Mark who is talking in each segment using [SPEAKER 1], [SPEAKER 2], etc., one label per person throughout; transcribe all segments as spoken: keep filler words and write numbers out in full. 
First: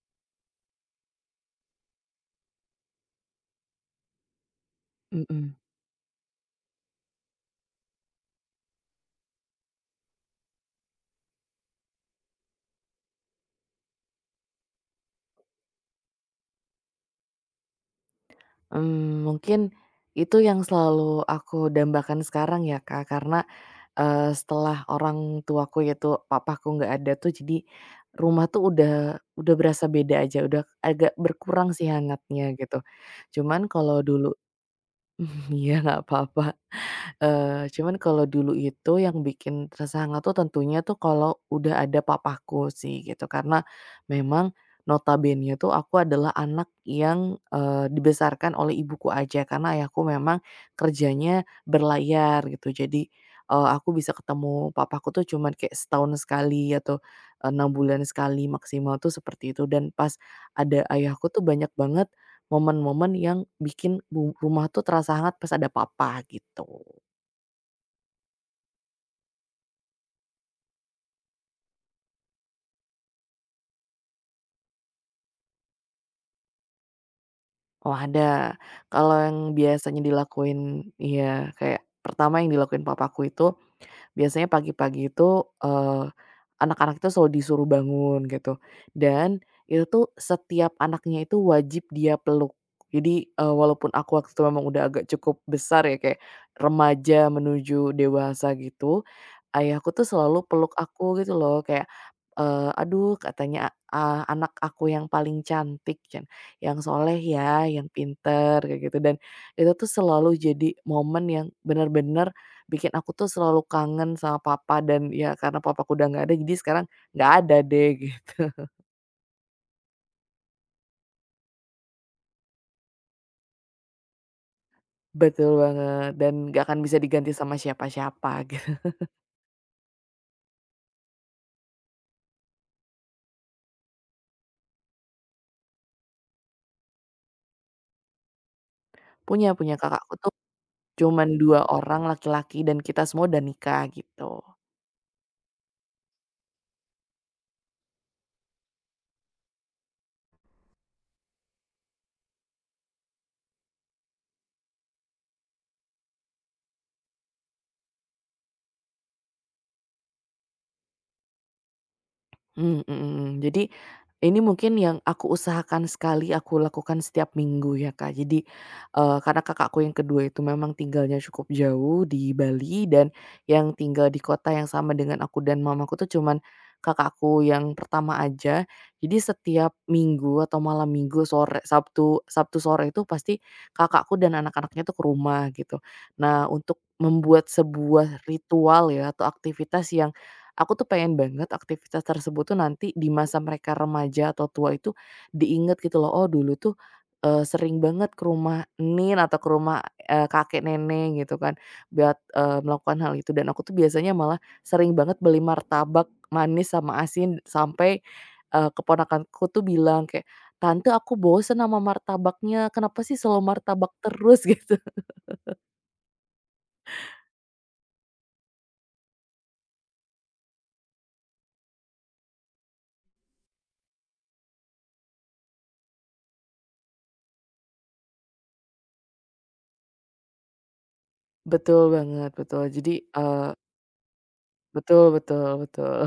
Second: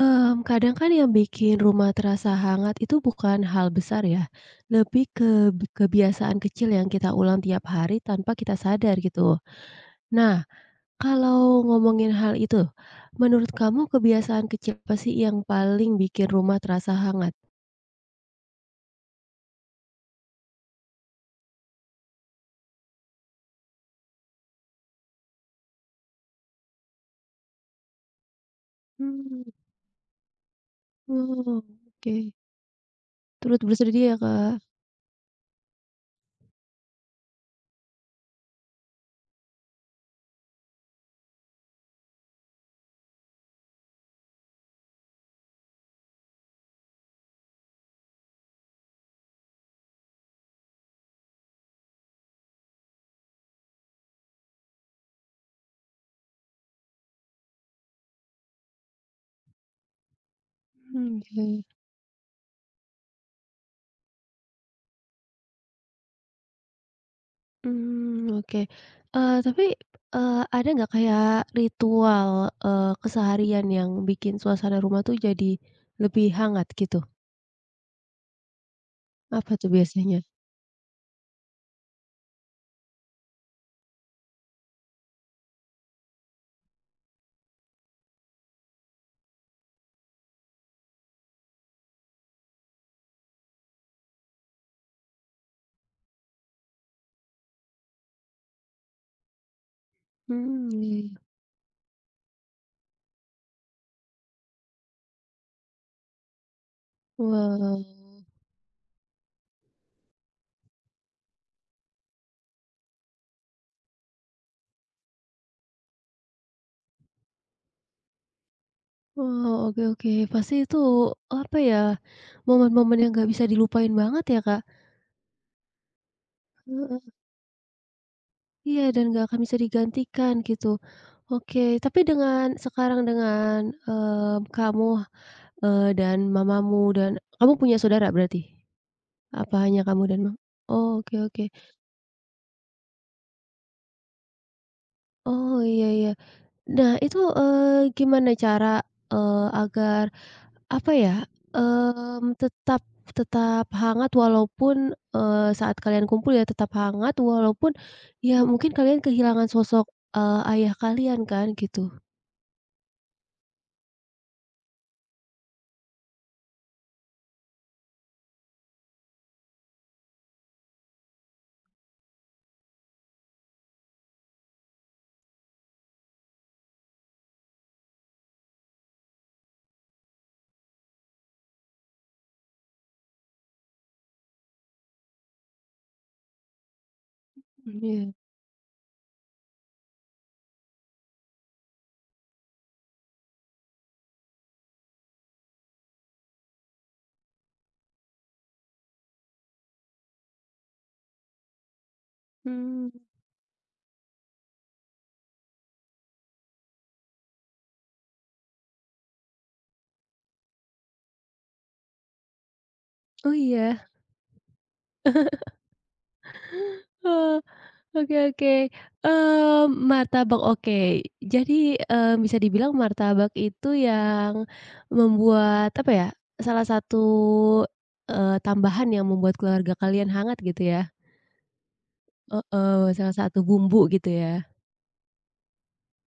[SPEAKER 1] Mmm, kadang kan yang bikin rumah terasa hangat itu bukan hal besar ya, lebih ke
[SPEAKER 2] Mhm,
[SPEAKER 1] b kebiasaan kecil yang kita ulang tiap hari tanpa kita sadar gitu. Nah, Kalau ngomongin hal itu, menurut kamu kebiasaan kecil apa sih yang paling bikin rumah terasa hangat?
[SPEAKER 2] mmm, mungkin itu yang selalu aku dambakan sekarang ya, Kak, karena, eee, setelah orang tuaku yaitu papaku nggak ada tuh jadi rumah tuh udah
[SPEAKER 1] Hmm.
[SPEAKER 2] udah berasa beda aja, udah agak
[SPEAKER 1] Oh,
[SPEAKER 2] berkurang sih
[SPEAKER 1] oke.
[SPEAKER 2] hangatnya gitu.
[SPEAKER 1] Turut
[SPEAKER 2] Cuman kalau
[SPEAKER 1] bersedia,
[SPEAKER 2] dulu
[SPEAKER 1] Kak.
[SPEAKER 2] Iya, nggak apa-apa. Eee, cuman kalau dulu itu yang bikin tersangat tuh tentunya tuh kalau udah ada papaku sih gitu, karena memang notabene tuh aku adalah anak yang, eee, dibesarkan oleh ibuku aja karena ayahku memang kerjanya berlayar gitu. Jadi, eee, aku bisa ketemu papaku tuh cuman kayak setahun sekali atau, eee, enam bulan sekali maksimal tuh seperti itu dan pas ada
[SPEAKER 1] Mmm,
[SPEAKER 2] ayahku tuh
[SPEAKER 1] oke.
[SPEAKER 2] banyak banget momen-momen yang bikin ru rumah tuh terasa hangat pas ada papa gitu.
[SPEAKER 1] Mmm, oke. Eee, tapi, eee, ada nggak kayak ritual, eee, keseharian yang bikin suasana rumah tuh jadi lebih hangat gitu?
[SPEAKER 2] Oh ada, kalau yang
[SPEAKER 1] Apa tuh
[SPEAKER 2] biasanya
[SPEAKER 1] biasanya?
[SPEAKER 2] dilakuin iya kayak pertama yang dilakuin papaku itu biasanya pagi-pagi itu, eee, anak-anak itu selalu disuruh bangun gitu, dan itu tuh setiap anaknya itu wajib dia peluk. Jadi, eee, walaupun aku waktu itu memang udah agak cukup besar ya, kayak remaja menuju dewasa gitu, ayahku tuh selalu
[SPEAKER 1] Mmm,
[SPEAKER 2] peluk
[SPEAKER 1] iya iya.
[SPEAKER 2] aku gitu loh, kayak, eee, "Aduh," katanya, "a anak aku yang paling cantik, Cen, yang soleh ya,
[SPEAKER 1] Wow.
[SPEAKER 2] yang pinter," kayak gitu. Dan itu tuh selalu jadi momen yang benar-benar bikin aku tuh selalu kangen sama papa dan ya karena papaku udah nggak ada jadi sekarang nggak ada deh gitu.
[SPEAKER 1] Oh, oke oke. Pasti itu, apa ya, momen-momen yang nggak bisa dilupain banget ya, Kak?
[SPEAKER 2] Betul banget dan nggak akan bisa
[SPEAKER 1] Heeh.
[SPEAKER 2] diganti sama siapa-siapa
[SPEAKER 1] Iya,
[SPEAKER 2] gitu.
[SPEAKER 1] dan nggak akan bisa digantikan gitu. Oke, tapi dengan sekarang dengan, eee, kamu, eee, dan mamamu dan kamu punya saudara berarti?
[SPEAKER 2] Punya
[SPEAKER 1] Apa
[SPEAKER 2] punya
[SPEAKER 1] hanya kamu
[SPEAKER 2] kakakku
[SPEAKER 1] dan
[SPEAKER 2] tuh
[SPEAKER 1] mama? Oh, oke
[SPEAKER 2] cuman
[SPEAKER 1] oke.
[SPEAKER 2] dua orang laki-laki dan kita semua udah nikah gitu.
[SPEAKER 1] Oh, iya iya. Nah, itu, eee, gimana cara, eee, agar apa ya, mmm, tetap tetap hangat walaupun, eee, saat kalian kumpul ya tetap hangat walaupun ya mungkin kalian kehilangan sosok, eee, ayah kalian kan gitu?
[SPEAKER 2] Mmm, mhm. Jadi ini mungkin yang aku usahakan sekali aku lakukan setiap minggu ya, Kak. Jadi, eee, karena kakakku yang kedua itu memang tinggalnya cukup jauh di Bali dan yang tinggal di kota yang sama dengan aku dan mamaku tuh cuman kakakku yang pertama aja. Jadi setiap minggu atau malam minggu sore, Sabtu Sabtu sore itu pasti kakakku dan anak-anaknya tuh ke rumah gitu. Nah, untuk membuat
[SPEAKER 1] Iya.
[SPEAKER 2] sebuah ritual ya atau aktivitas yang aku tuh pengen banget aktivitas tersebut tuh nanti di masa mereka remaja atau tua itu diingat gitu loh, "Oh dulu tuh, eee, sering banget ke rumah Nin atau ke rumah, eee, kakek nenek," gitu kan, buat, eee,
[SPEAKER 1] Mmm.
[SPEAKER 2] melakukan hal itu dan aku tuh biasanya malah sering banget beli martabak manis sama asin sampai, eee, keponakanku tuh bilang kayak, "Tante aku bosen sama martabaknya, kenapa sih
[SPEAKER 1] Oh,
[SPEAKER 2] selalu
[SPEAKER 1] iya?
[SPEAKER 2] martabak terus?" Gitu.
[SPEAKER 1] Oke oke, eee, martabak oke. Jadi, eee, bisa dibilang martabak itu yang membuat apa ya, salah satu, eee, tambahan yang membuat keluarga kalian hangat gitu ya?
[SPEAKER 2] Betul banget, betul.
[SPEAKER 1] Heeh,
[SPEAKER 2] Jadi,
[SPEAKER 1] salah satu
[SPEAKER 2] eee
[SPEAKER 1] bumbu gitu ya?
[SPEAKER 2] betul betul betul.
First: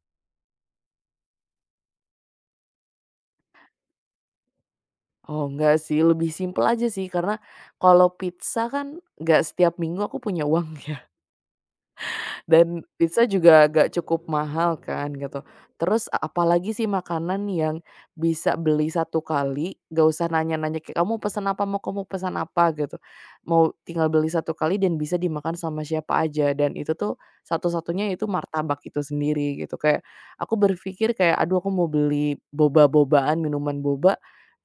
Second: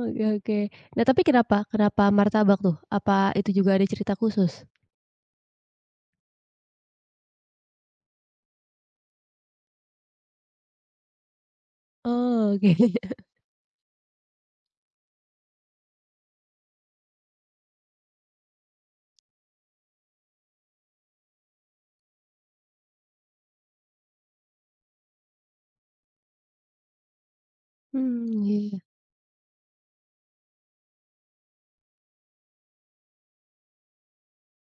[SPEAKER 1] Oke oke. Nah tapi kenapa kenapa martabak tuh? Apa itu juga ada cerita khusus?
[SPEAKER 2] Oh enggak sih, lebih simpel aja sih karena kalau pizza kan enggak setiap minggu aku punya uang ya.
[SPEAKER 1] Oh oke.
[SPEAKER 2] Dan pizza juga agak cukup mahal kan gitu. Terus a apalagi sih makanan yang bisa beli satu kali, gak usah nanya-nanya kayak, "Kamu pesan apa? Mau kamu pesan apa?" Gitu. Mau tinggal beli satu kali dan bisa dimakan sama siapa aja dan itu tuh satu-satunya itu
[SPEAKER 1] Mmm, iya.
[SPEAKER 2] martabak itu sendiri gitu. Kayak aku berpikir kayak, "Aduh aku mau beli boba-bobaan, minuman boba,"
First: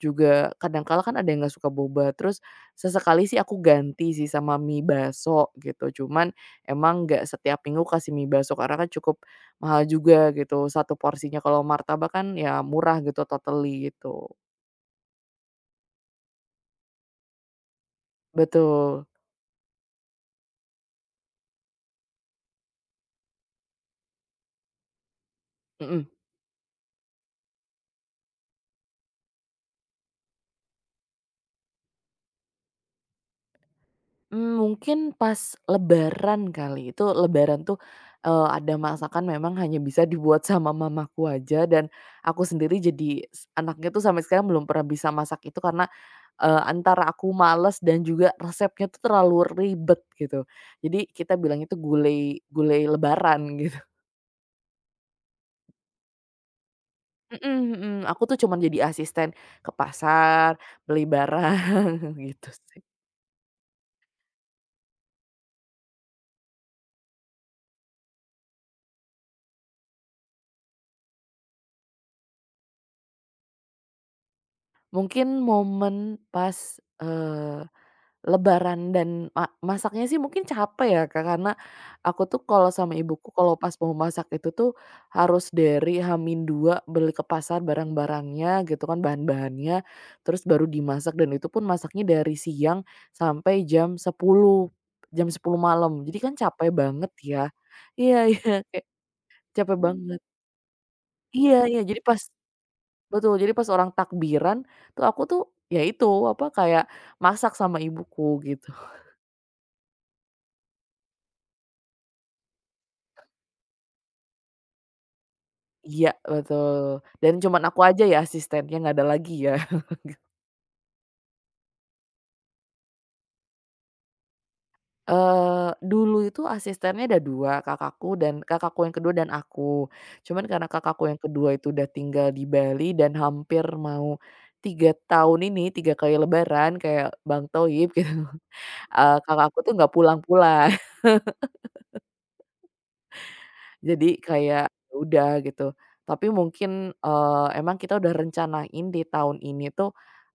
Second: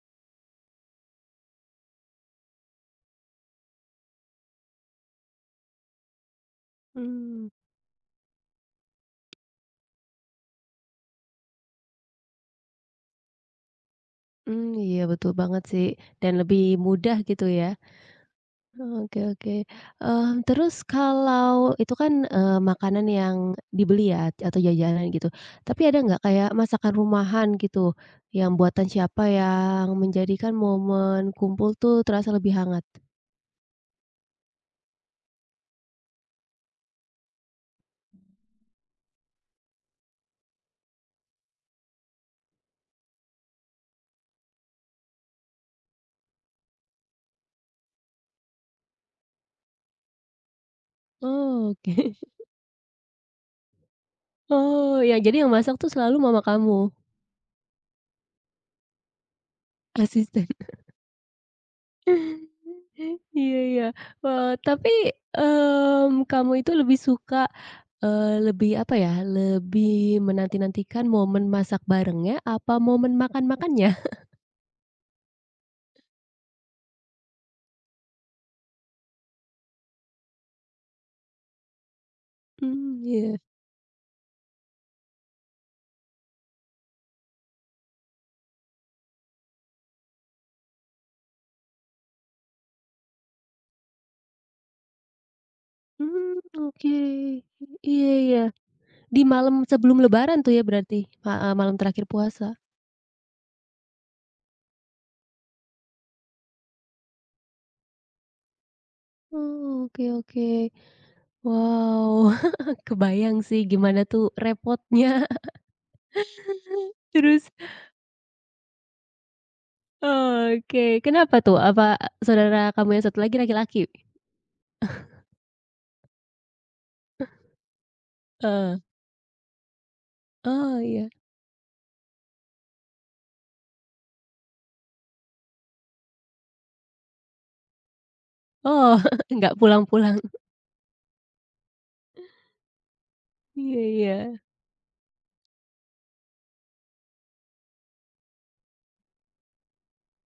[SPEAKER 2] juga kadang kala kan ada yang nggak suka boba. Terus sesekali sih aku ganti sih sama mie baso gitu, cuman emang nggak
[SPEAKER 1] Mmm,
[SPEAKER 2] setiap minggu kasih mie bakso karena kan cukup mahal juga gitu, satu porsinya. Kalau martabak kan ya murah gitu, totally gitu.
[SPEAKER 1] mmm, iya betul banget sih dan lebih mudah gitu ya?
[SPEAKER 2] Betul,
[SPEAKER 1] Oke oke, mmm, terus kalau itu kan, eee, makanan yang dibeli ya atau jajanan gitu, tapi ada
[SPEAKER 2] mhm.
[SPEAKER 1] nggak kayak masakan rumahan gitu, yang buatan siapa yang menjadikan momen kumpul tuh terasa lebih hangat?
[SPEAKER 2] Mmm, mungkin pas lebaran kali, itu lebaran tuh, eee, ada masakan memang hanya bisa dibuat sama mamaku aja dan aku sendiri jadi s anaknya tuh sampai sekarang belum pernah bisa masak itu karena, eee, antara aku males dan juga resepnya tuh terlalu ribet gitu. Jadi kita bilang
[SPEAKER 1] Oh
[SPEAKER 2] itu
[SPEAKER 1] oke.
[SPEAKER 2] gulai gulai lebaran gitu.
[SPEAKER 1] Oh, ya jadi yang masak tuh selalu mama kamu?
[SPEAKER 2] Mhm mhm, aku tuh cuman jadi asisten ke
[SPEAKER 1] Asisten.
[SPEAKER 2] pasar, beli barang gitu sih.
[SPEAKER 1] Iya iya. Wah tapi, mmm, kamu itu lebih suka, eee, lebih apa ya, lebih menanti-nantikan momen masak barengnya apa momen makan-makannya?
[SPEAKER 2] Mungkin momen pas, eee, lebaran dan ma masaknya sih mungkin capek ya Kak, karena aku tuh kalau sama
[SPEAKER 1] Hmm,
[SPEAKER 2] ibuku
[SPEAKER 1] iya.
[SPEAKER 2] kalau pas mau masak itu tuh harus dari hamin dua beli ke pasar barang-barangnya gitu kan, bahan-bahannya, terus baru dimasak dan itu pun masaknya dari siang sampai jam sepuluh jam sepuluh malam. Jadi kan
[SPEAKER 1] Hmm,
[SPEAKER 2] capek
[SPEAKER 1] oke.
[SPEAKER 2] banget ya.
[SPEAKER 1] Iya
[SPEAKER 2] Iya
[SPEAKER 1] iya.
[SPEAKER 2] iya, kayak
[SPEAKER 1] Di malam
[SPEAKER 2] capek
[SPEAKER 1] sebelum
[SPEAKER 2] banget.
[SPEAKER 1] lebaran tuh ya berarti? Heeh,
[SPEAKER 2] Iya
[SPEAKER 1] malam
[SPEAKER 2] iya, jadi
[SPEAKER 1] terakhir
[SPEAKER 2] pas
[SPEAKER 1] puasa?
[SPEAKER 2] betul, jadi pas orang takbiran tuh aku tuh, ya itu, apa, kayak masak sama ibuku gitu.
[SPEAKER 1] Oh, oke oke. Wow, kebayang sih gimana tuh repotnya.
[SPEAKER 2] Iya, betul, dan
[SPEAKER 1] Terus
[SPEAKER 2] cuman aku aja ya asistennya, nggak ada lagi ya.
[SPEAKER 1] oke, kenapa tuh? Apa saudara kamu yang satu lagi laki-laki?
[SPEAKER 2] Eee, dulu itu asistennya ada dua kakakku dan
[SPEAKER 1] Heeh.
[SPEAKER 2] kakakku yang kedua dan aku. Cuman karena
[SPEAKER 1] Oh,
[SPEAKER 2] kakakku
[SPEAKER 1] iya.
[SPEAKER 2] yang kedua itu udah tinggal di Bali dan hampir mau tiga tahun ini, tiga kali lebaran kayak Bang Thoib gitu,
[SPEAKER 1] Oh,
[SPEAKER 2] eee,
[SPEAKER 1] nggak
[SPEAKER 2] kakakku tuh nggak
[SPEAKER 1] pulang-pulang.
[SPEAKER 2] pulang-pulang.
[SPEAKER 1] Iya iya.
[SPEAKER 2] Jadi kayak, ya udah gitu. Tapi mungkin, eee, emang kita udah rencanain di tahun ini tuh,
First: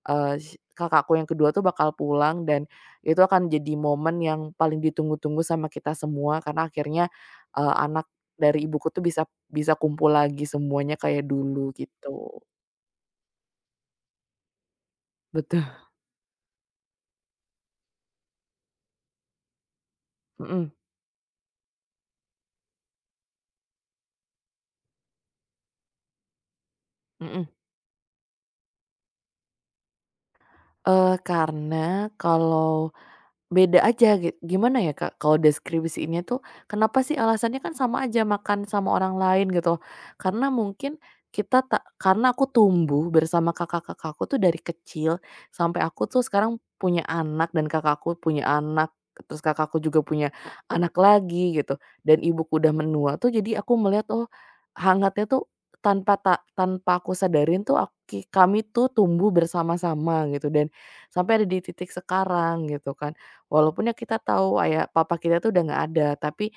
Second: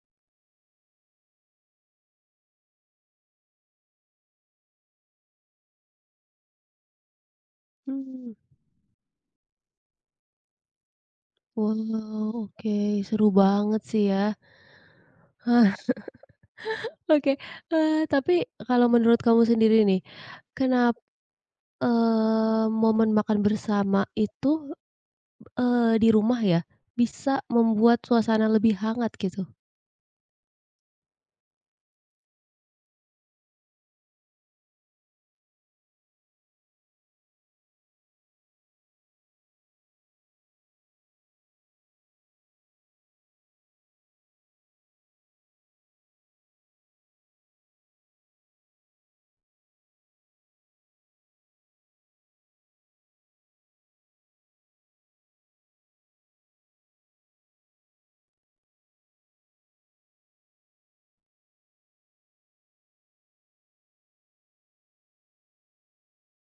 [SPEAKER 2] eee, si kakakku yang kedua tuh bakal pulang dan itu akan jadi momen yang paling ditunggu-tunggu sama kita semua karena akhirnya, eee, anak
[SPEAKER 1] Mmm.
[SPEAKER 2] dari ibuku tuh bisa bisa kumpul lagi semuanya kayak dulu
[SPEAKER 1] Wow,
[SPEAKER 2] gitu.
[SPEAKER 1] oke, seru banget sih ya.
[SPEAKER 2] Betul,
[SPEAKER 1] Hah, oke, eee, tapi kalau menurut kamu sendiri nih,
[SPEAKER 2] mhm
[SPEAKER 1] kenapa eee, momen makan bersama itu, eee, di rumah ya, bisa
[SPEAKER 2] mhm.
[SPEAKER 1] membuat suasana lebih hangat gitu?
[SPEAKER 2] Eee, karena kalau beda aja gitu gimana ya Kak, kalau deskripsiinnya tuh kenapa sih alasannya kan sama aja makan sama orang lain gitu, karena mungkin kita tak karena aku tumbuh bersama kakak-kakakku tuh dari kecil, sampai aku tuh sekarang punya anak dan kakakku punya anak, terus kakakku juga punya anak lagi gitu, dan ibuku udah menua tuh jadi aku melihat, oh hangatnya tuh tanpa tak tanpa aku sadarin tuh ak kami tuh tumbuh bersama-sama gitu dan sampai ada di titik sekarang gitu kan. Walaupun ya kita tahu ayah papa kita tuh udah nggak ada, tapi,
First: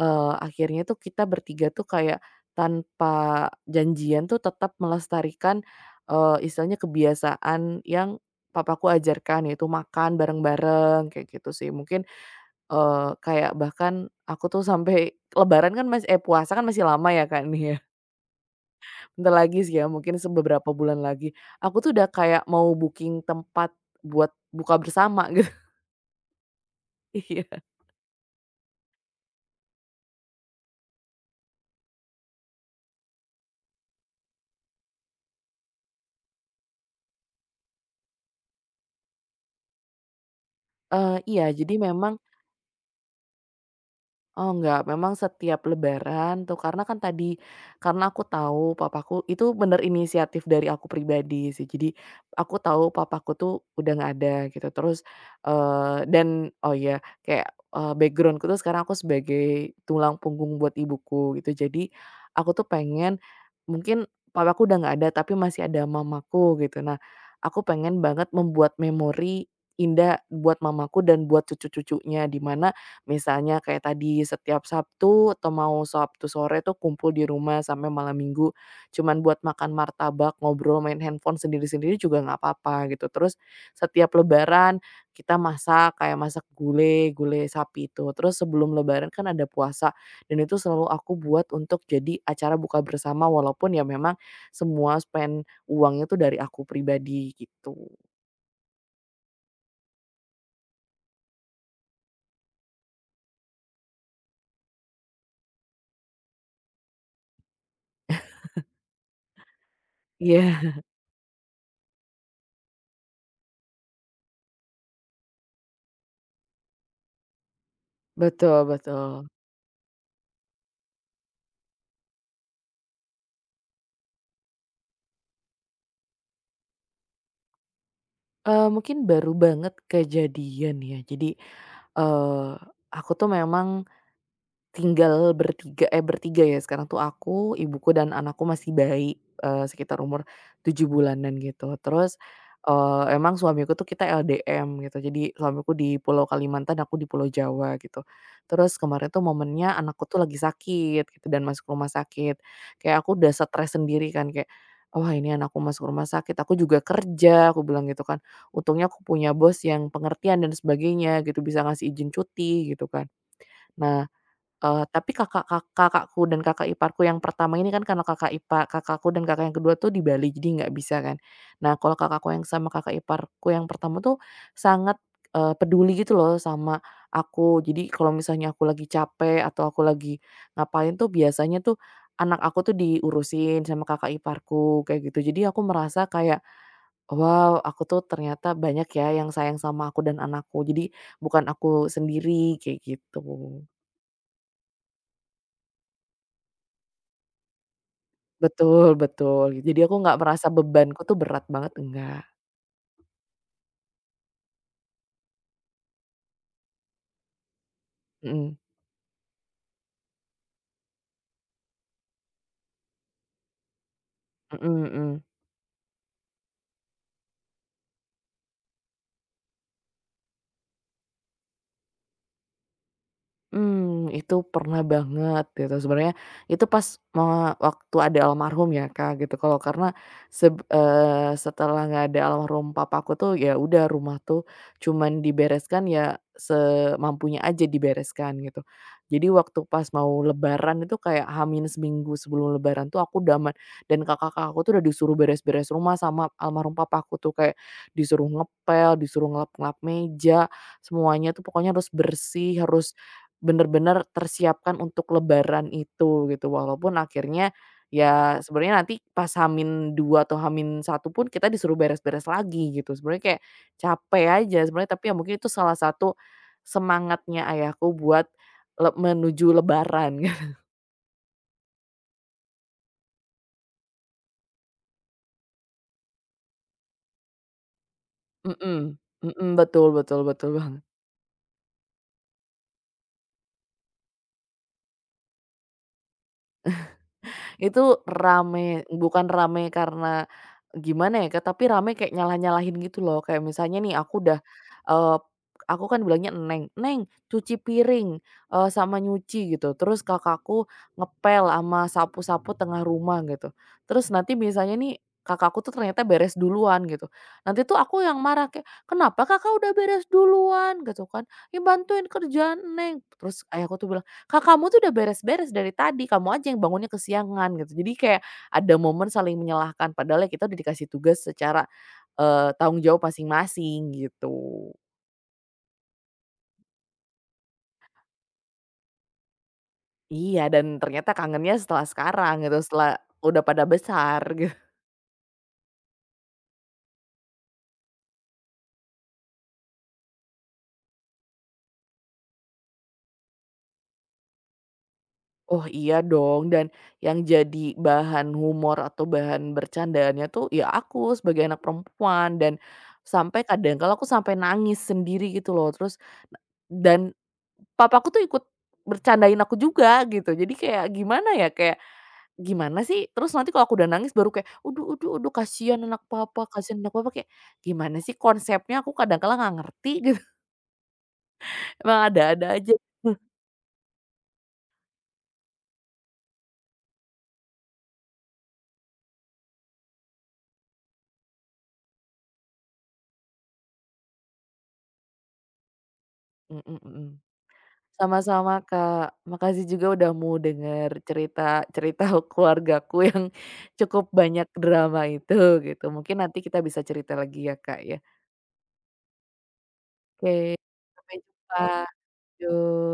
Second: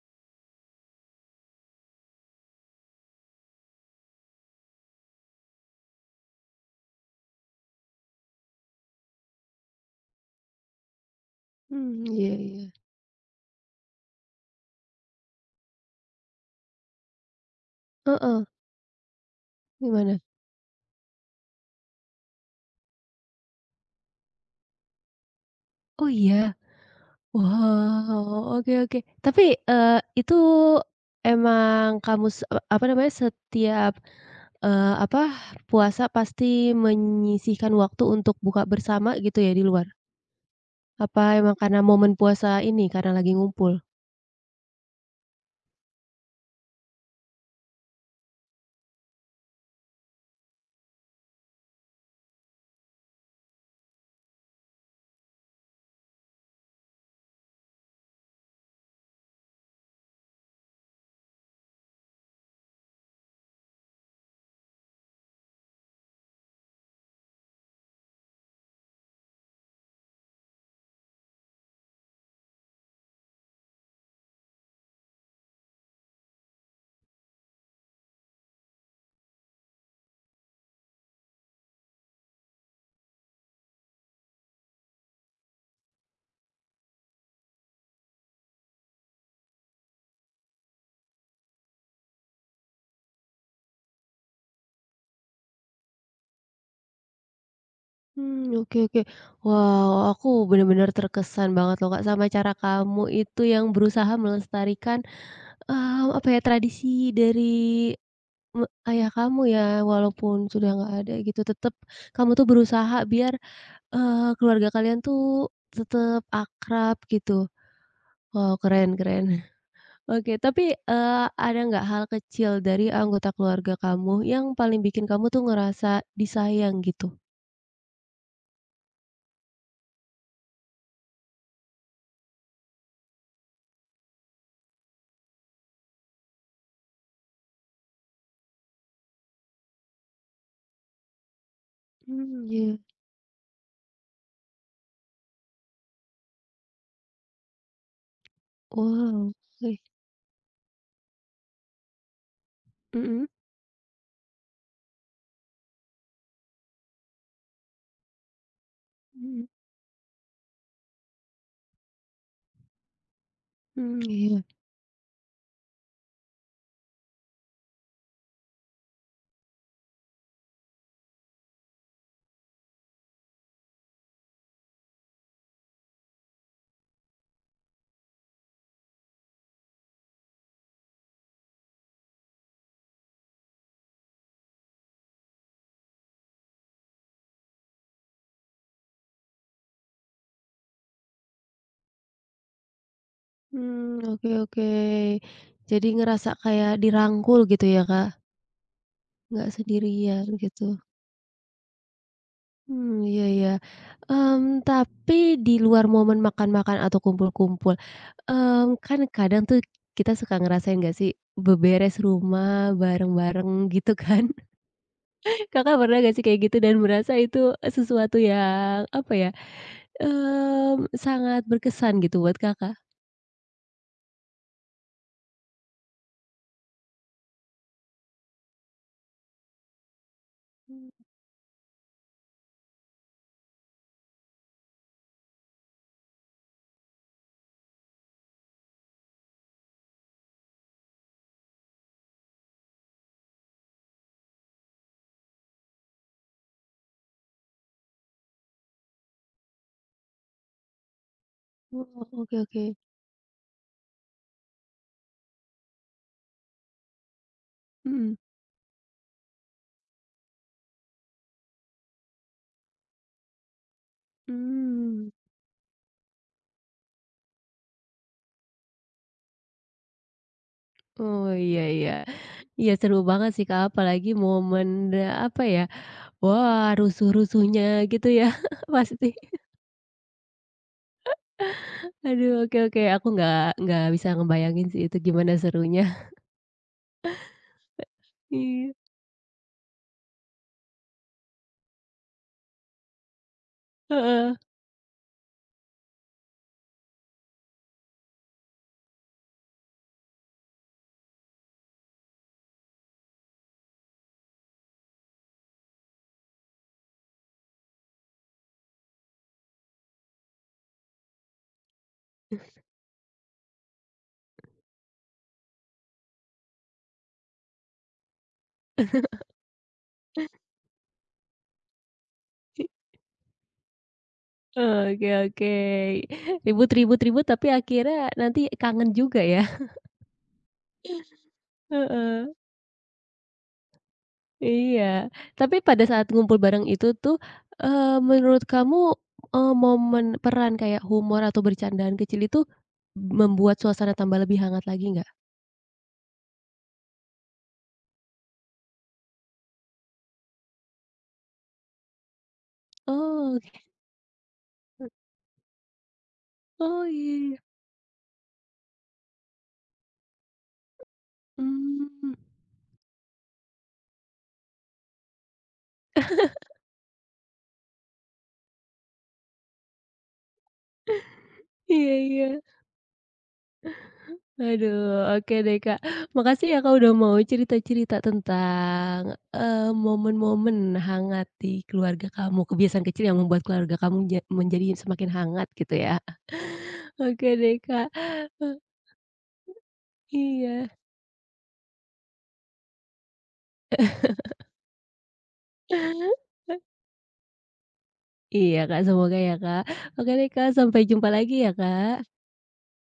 [SPEAKER 2] eee, akhirnya tuh kita bertiga tuh kayak tanpa janjian tuh tetap melestarikan, eee, istilahnya kebiasaan yang papaku ajarkan, yaitu makan bareng-bareng kayak gitu sih.
[SPEAKER 1] Mmm,
[SPEAKER 2] Mungkin,
[SPEAKER 1] iya iya.
[SPEAKER 2] eee, kayak bahkan aku tuh sampai lebaran kan masih eh, puasa kan masih lama ya, Kak, nih ya,
[SPEAKER 1] Heeh,
[SPEAKER 2] bentar lagi sih ya, mungkin
[SPEAKER 1] gimana?
[SPEAKER 2] se beberapa bulan lagi. Aku tuh udah kayak mau booking tempat buat buka bersama gitu.
[SPEAKER 1] Oh, iya?
[SPEAKER 2] Iya.
[SPEAKER 1] Wow, oke oke. Tapi, eee, itu emang kamu se e apa namanya, setiap, eee, apa, puasa pasti menyisihkan waktu untuk buka bersama gitu ya di luar?
[SPEAKER 2] Eee,
[SPEAKER 1] Apa
[SPEAKER 2] iya,
[SPEAKER 1] emang
[SPEAKER 2] jadi
[SPEAKER 1] karena momen
[SPEAKER 2] memang
[SPEAKER 1] puasa ini, karena lagi ngumpul?
[SPEAKER 2] oh enggak, memang setiap lebaran tuh karena kan tadi, karena aku tahu papaku itu bener inisiatif dari aku pribadi sih. Jadi aku tahu papaku tuh udah nggak ada gitu. Terus, eee, dan oh ya kayak, eee, background tuh sekarang aku sebagai tulang punggung buat ibuku gitu. Jadi aku tuh pengen mungkin papaku udah nggak ada tapi masih ada mamaku gitu. Nah, aku pengen banget membuat memori indah buat mamaku dan buat cucu-cucunya di mana misalnya kayak tadi setiap Sabtu atau mau Sabtu sore tuh kumpul di rumah sampai malam Minggu, cuman buat makan martabak, ngobrol, main handphone sendiri-sendiri juga nggak apa-apa gitu. Terus setiap lebaran kita masak, kayak masak gulai, gulai sapi itu. Terus sebelum lebaran kan ada puasa dan itu selalu aku buat untuk jadi acara buka bersama walaupun ya memang semua spend uangnya tuh dari aku pribadi gitu.
[SPEAKER 1] Hmm, oke oke. Wow, aku benar-benar terkesan banget loh, Kak, sama cara kamu itu yang berusaha melestarikan, eee, apa ya, tradisi dari Me ayah kamu ya, walaupun sudah
[SPEAKER 2] Iya,
[SPEAKER 1] nggak ada gitu, tetap kamu tuh berusaha biar, eee, keluarga kalian tuh tetap akrab gitu. Wow,
[SPEAKER 2] betul
[SPEAKER 1] keren keren.
[SPEAKER 2] betul.
[SPEAKER 1] Oke, tapi, eee, ada nggak hal kecil dari anggota keluarga kamu yang paling bikin kamu tuh ngerasa disayang gitu?
[SPEAKER 2] Eee, mungkin baru banget kejadian ya. Jadi, eee, aku tuh memang tinggal bertiga eh, bertiga ya sekarang tuh aku, ibuku, dan anakku masih bayi, eee, sekitar umur tujuh bulanan gitu. Terus,
[SPEAKER 1] Mmm, iya.
[SPEAKER 2] eee, emang suamiku tuh kita L D M gitu, jadi suamiku di Pulau Kalimantan, aku di Pulau Jawa gitu. Terus kemarin tuh
[SPEAKER 1] Wow,
[SPEAKER 2] momennya
[SPEAKER 1] oke.
[SPEAKER 2] anakku tuh lagi sakit gitu dan masuk rumah sakit. Kayak aku
[SPEAKER 1] Mhm
[SPEAKER 2] udah stres sendiri kan kayak, "Wah ini anakku masuk rumah sakit, aku juga kerja," aku bilang gitu kan. "Untungnya aku punya
[SPEAKER 1] mhm.
[SPEAKER 2] bos yang pengertian dan sebagainya gitu, bisa ngasih izin cuti," gitu kan.
[SPEAKER 1] Mmm,
[SPEAKER 2] Nah,
[SPEAKER 1] iya.
[SPEAKER 2] Eee, tapi kakak kak kakakku dan kakak iparku yang pertama ini kan karena kakak ipar kakakku dan kakak yang kedua tuh di Bali, jadi nggak bisa kan. Nah, kalau kakakku yang sama kakak iparku yang pertama tuh sangat, eee, peduli gitu loh sama aku. Jadi kalau misalnya aku lagi capek atau aku lagi ngapain tuh biasanya tuh anak aku tuh diurusin sama kakak iparku kayak gitu. Jadi aku merasa kayak, wow aku tuh ternyata banyak ya yang sayang sama aku dan anakku. Jadi bukan aku sendiri kayak gitu.
[SPEAKER 1] Mmm, oke oke. Jadi ngerasa kayak dirangkul gitu ya, Kak?
[SPEAKER 2] Betul
[SPEAKER 1] Nggak
[SPEAKER 2] betul. Jadi aku nggak
[SPEAKER 1] sendirian
[SPEAKER 2] merasa
[SPEAKER 1] gitu.
[SPEAKER 2] bebanku tuh berat banget, enggak.
[SPEAKER 1] Mmm, iya iya. Mmm, tapi di luar momen makan-makan atau kumpul-kumpul,
[SPEAKER 2] Mhm,
[SPEAKER 1] mmm, kan kadang tuh kita suka ngerasain nggak sih, beberes rumah bareng-bareng gitu kan.
[SPEAKER 2] mhm mhm.
[SPEAKER 1] Kakak pernah nggak sih kayak gitu dan merasa itu sesuatu yang apa ya, mmm, sangat berkesan gitu buat Kakak?
[SPEAKER 2] Mmm, itu pernah banget gitu sebenarnya itu pas me waktu ada almarhum ya Kak gitu kalau karena seb eee, setelah nggak ada almarhum papaku tuh ya udah rumah tuh cuman dibereskan ya semampunya aja dibereskan gitu. Jadi waktu pas mau lebaran itu kayak h min seminggu sebelum lebaran tuh aku udah aman dan kakak-kakak aku tuh udah disuruh beres-beres rumah sama almarhum papaku tuh kayak disuruh ngepel, disuruh ngelap-ngelap meja, semuanya tuh pokoknya harus
[SPEAKER 1] Oh, oke oke.
[SPEAKER 2] bersih, harus bener-bener tersiapkan untuk lebaran itu gitu, walaupun akhirnya
[SPEAKER 1] Mhm.
[SPEAKER 2] ya sebenarnya nanti pas Hamin dua atau Hamin satu pun kita disuruh beres-beres lagi gitu, sebenarnya kayak capek aja sebenarnya,
[SPEAKER 1] Mmm.
[SPEAKER 2] tapi ya mungkin itu salah satu semangatnya ayahku buat le menuju lebaran.
[SPEAKER 1] Oh, iya iya. Iya seru banget sih Kak, apalagi momen, eee, apa ya, wah rusuh-rusuhnya gitu ya
[SPEAKER 2] Mhm
[SPEAKER 1] pasti.
[SPEAKER 2] mhm, betul betul betul.
[SPEAKER 1] Aduh, oke oke, aku nggak nggak bisa ngebayangin sih itu gimana serunya.
[SPEAKER 2] Itu
[SPEAKER 1] Iya,
[SPEAKER 2] rame, bukan rame karena gimana ya, Kak, tapi rame kayak nyalah-nyalahin gitu loh. Kayak misalnya nih aku
[SPEAKER 1] heeh,
[SPEAKER 2] udah, eee, aku kan bilangnya "Neng," "Neng cuci piring," eee, sama nyuci gitu. Terus kakakku ngepel sama sapu-sapu tengah rumah gitu. Terus nanti misalnya nih kakakku tuh ternyata beres duluan gitu. Nanti tuh aku yang marah kayak, "Kenapa Kakak udah beres duluan?" Gitu kan, "Ya bantuin kerjaan Neng." Terus ayahku tuh bilang, Kak, kamu tuh udah beres-beres dari tadi, kamu aja yang bangunnya kesiangan gitu. Jadi kayak ada momen saling menyalahkan, padahal ya kita udah dikasih tugas secara, eee,
[SPEAKER 1] i
[SPEAKER 2] tanggung jawab masing-masing gitu.
[SPEAKER 1] oke oke. Ribut ribut ribut tapi akhirnya nanti kangen juga ya.
[SPEAKER 2] Iya, dan ternyata kangennya setelah
[SPEAKER 1] Heeh,
[SPEAKER 2] sekarang gitu, setelah udah pada besar gitu.
[SPEAKER 1] iya. Tapi pada saat ngumpul bareng itu tuh, eee, menurut kamu, eee, momen peran kayak humor atau bercandaan kecil itu membuat suasana tambah lebih hangat lagi nggak?
[SPEAKER 2] Oh iya dong, dan yang jadi bahan humor atau bahan bercandaannya tuh ya aku sebagai anak perempuan dan
[SPEAKER 1] Oh,
[SPEAKER 2] sampai
[SPEAKER 1] oke.
[SPEAKER 2] kadang kalau aku sampai nangis sendiri gitu loh, terus
[SPEAKER 1] Oh,
[SPEAKER 2] dan
[SPEAKER 1] iya iya.
[SPEAKER 2] papaku tuh ikut bercandain aku juga gitu. Jadi kayak gimana ya, kayak,
[SPEAKER 1] Mmm,
[SPEAKER 2] "Gimana sih?" Terus nanti kalau aku udah nangis baru kayak, uduh uduh uduh kasihan anak papa kasihan anak papa," kayak gimana sih konsepnya aku kadang kala nggak ngerti gitu.
[SPEAKER 1] iya
[SPEAKER 2] Emang
[SPEAKER 1] iya.
[SPEAKER 2] ada-ada aja.
[SPEAKER 1] Aduh, oke deh, Kak. Makasih ya, Kak, udah mau cerita-cerita tentang, eee, momen-momen hangat di keluarga kamu, kebiasaan kecil yang membuat keluarga kamu ja menjadi semakin hangat gitu ya.
[SPEAKER 2] Mhm mhm.
[SPEAKER 1] Oke deh, Kak,
[SPEAKER 2] Sama-sama,
[SPEAKER 1] eee,
[SPEAKER 2] Kak. Makasih juga udah mau
[SPEAKER 1] iya.
[SPEAKER 2] denger cerita-cerita keluargaku yang cukup banyak drama itu gitu. Mungkin nanti kita bisa cerita lagi ya, Kak, ya.
[SPEAKER 1] Iya, Kak, semoga ya, Kak. Oke deh, Kak,
[SPEAKER 2] Oke,
[SPEAKER 1] sampai jumpa
[SPEAKER 2] sampai
[SPEAKER 1] lagi ya,
[SPEAKER 2] jumpa.
[SPEAKER 1] Kak.
[SPEAKER 2] Yuk.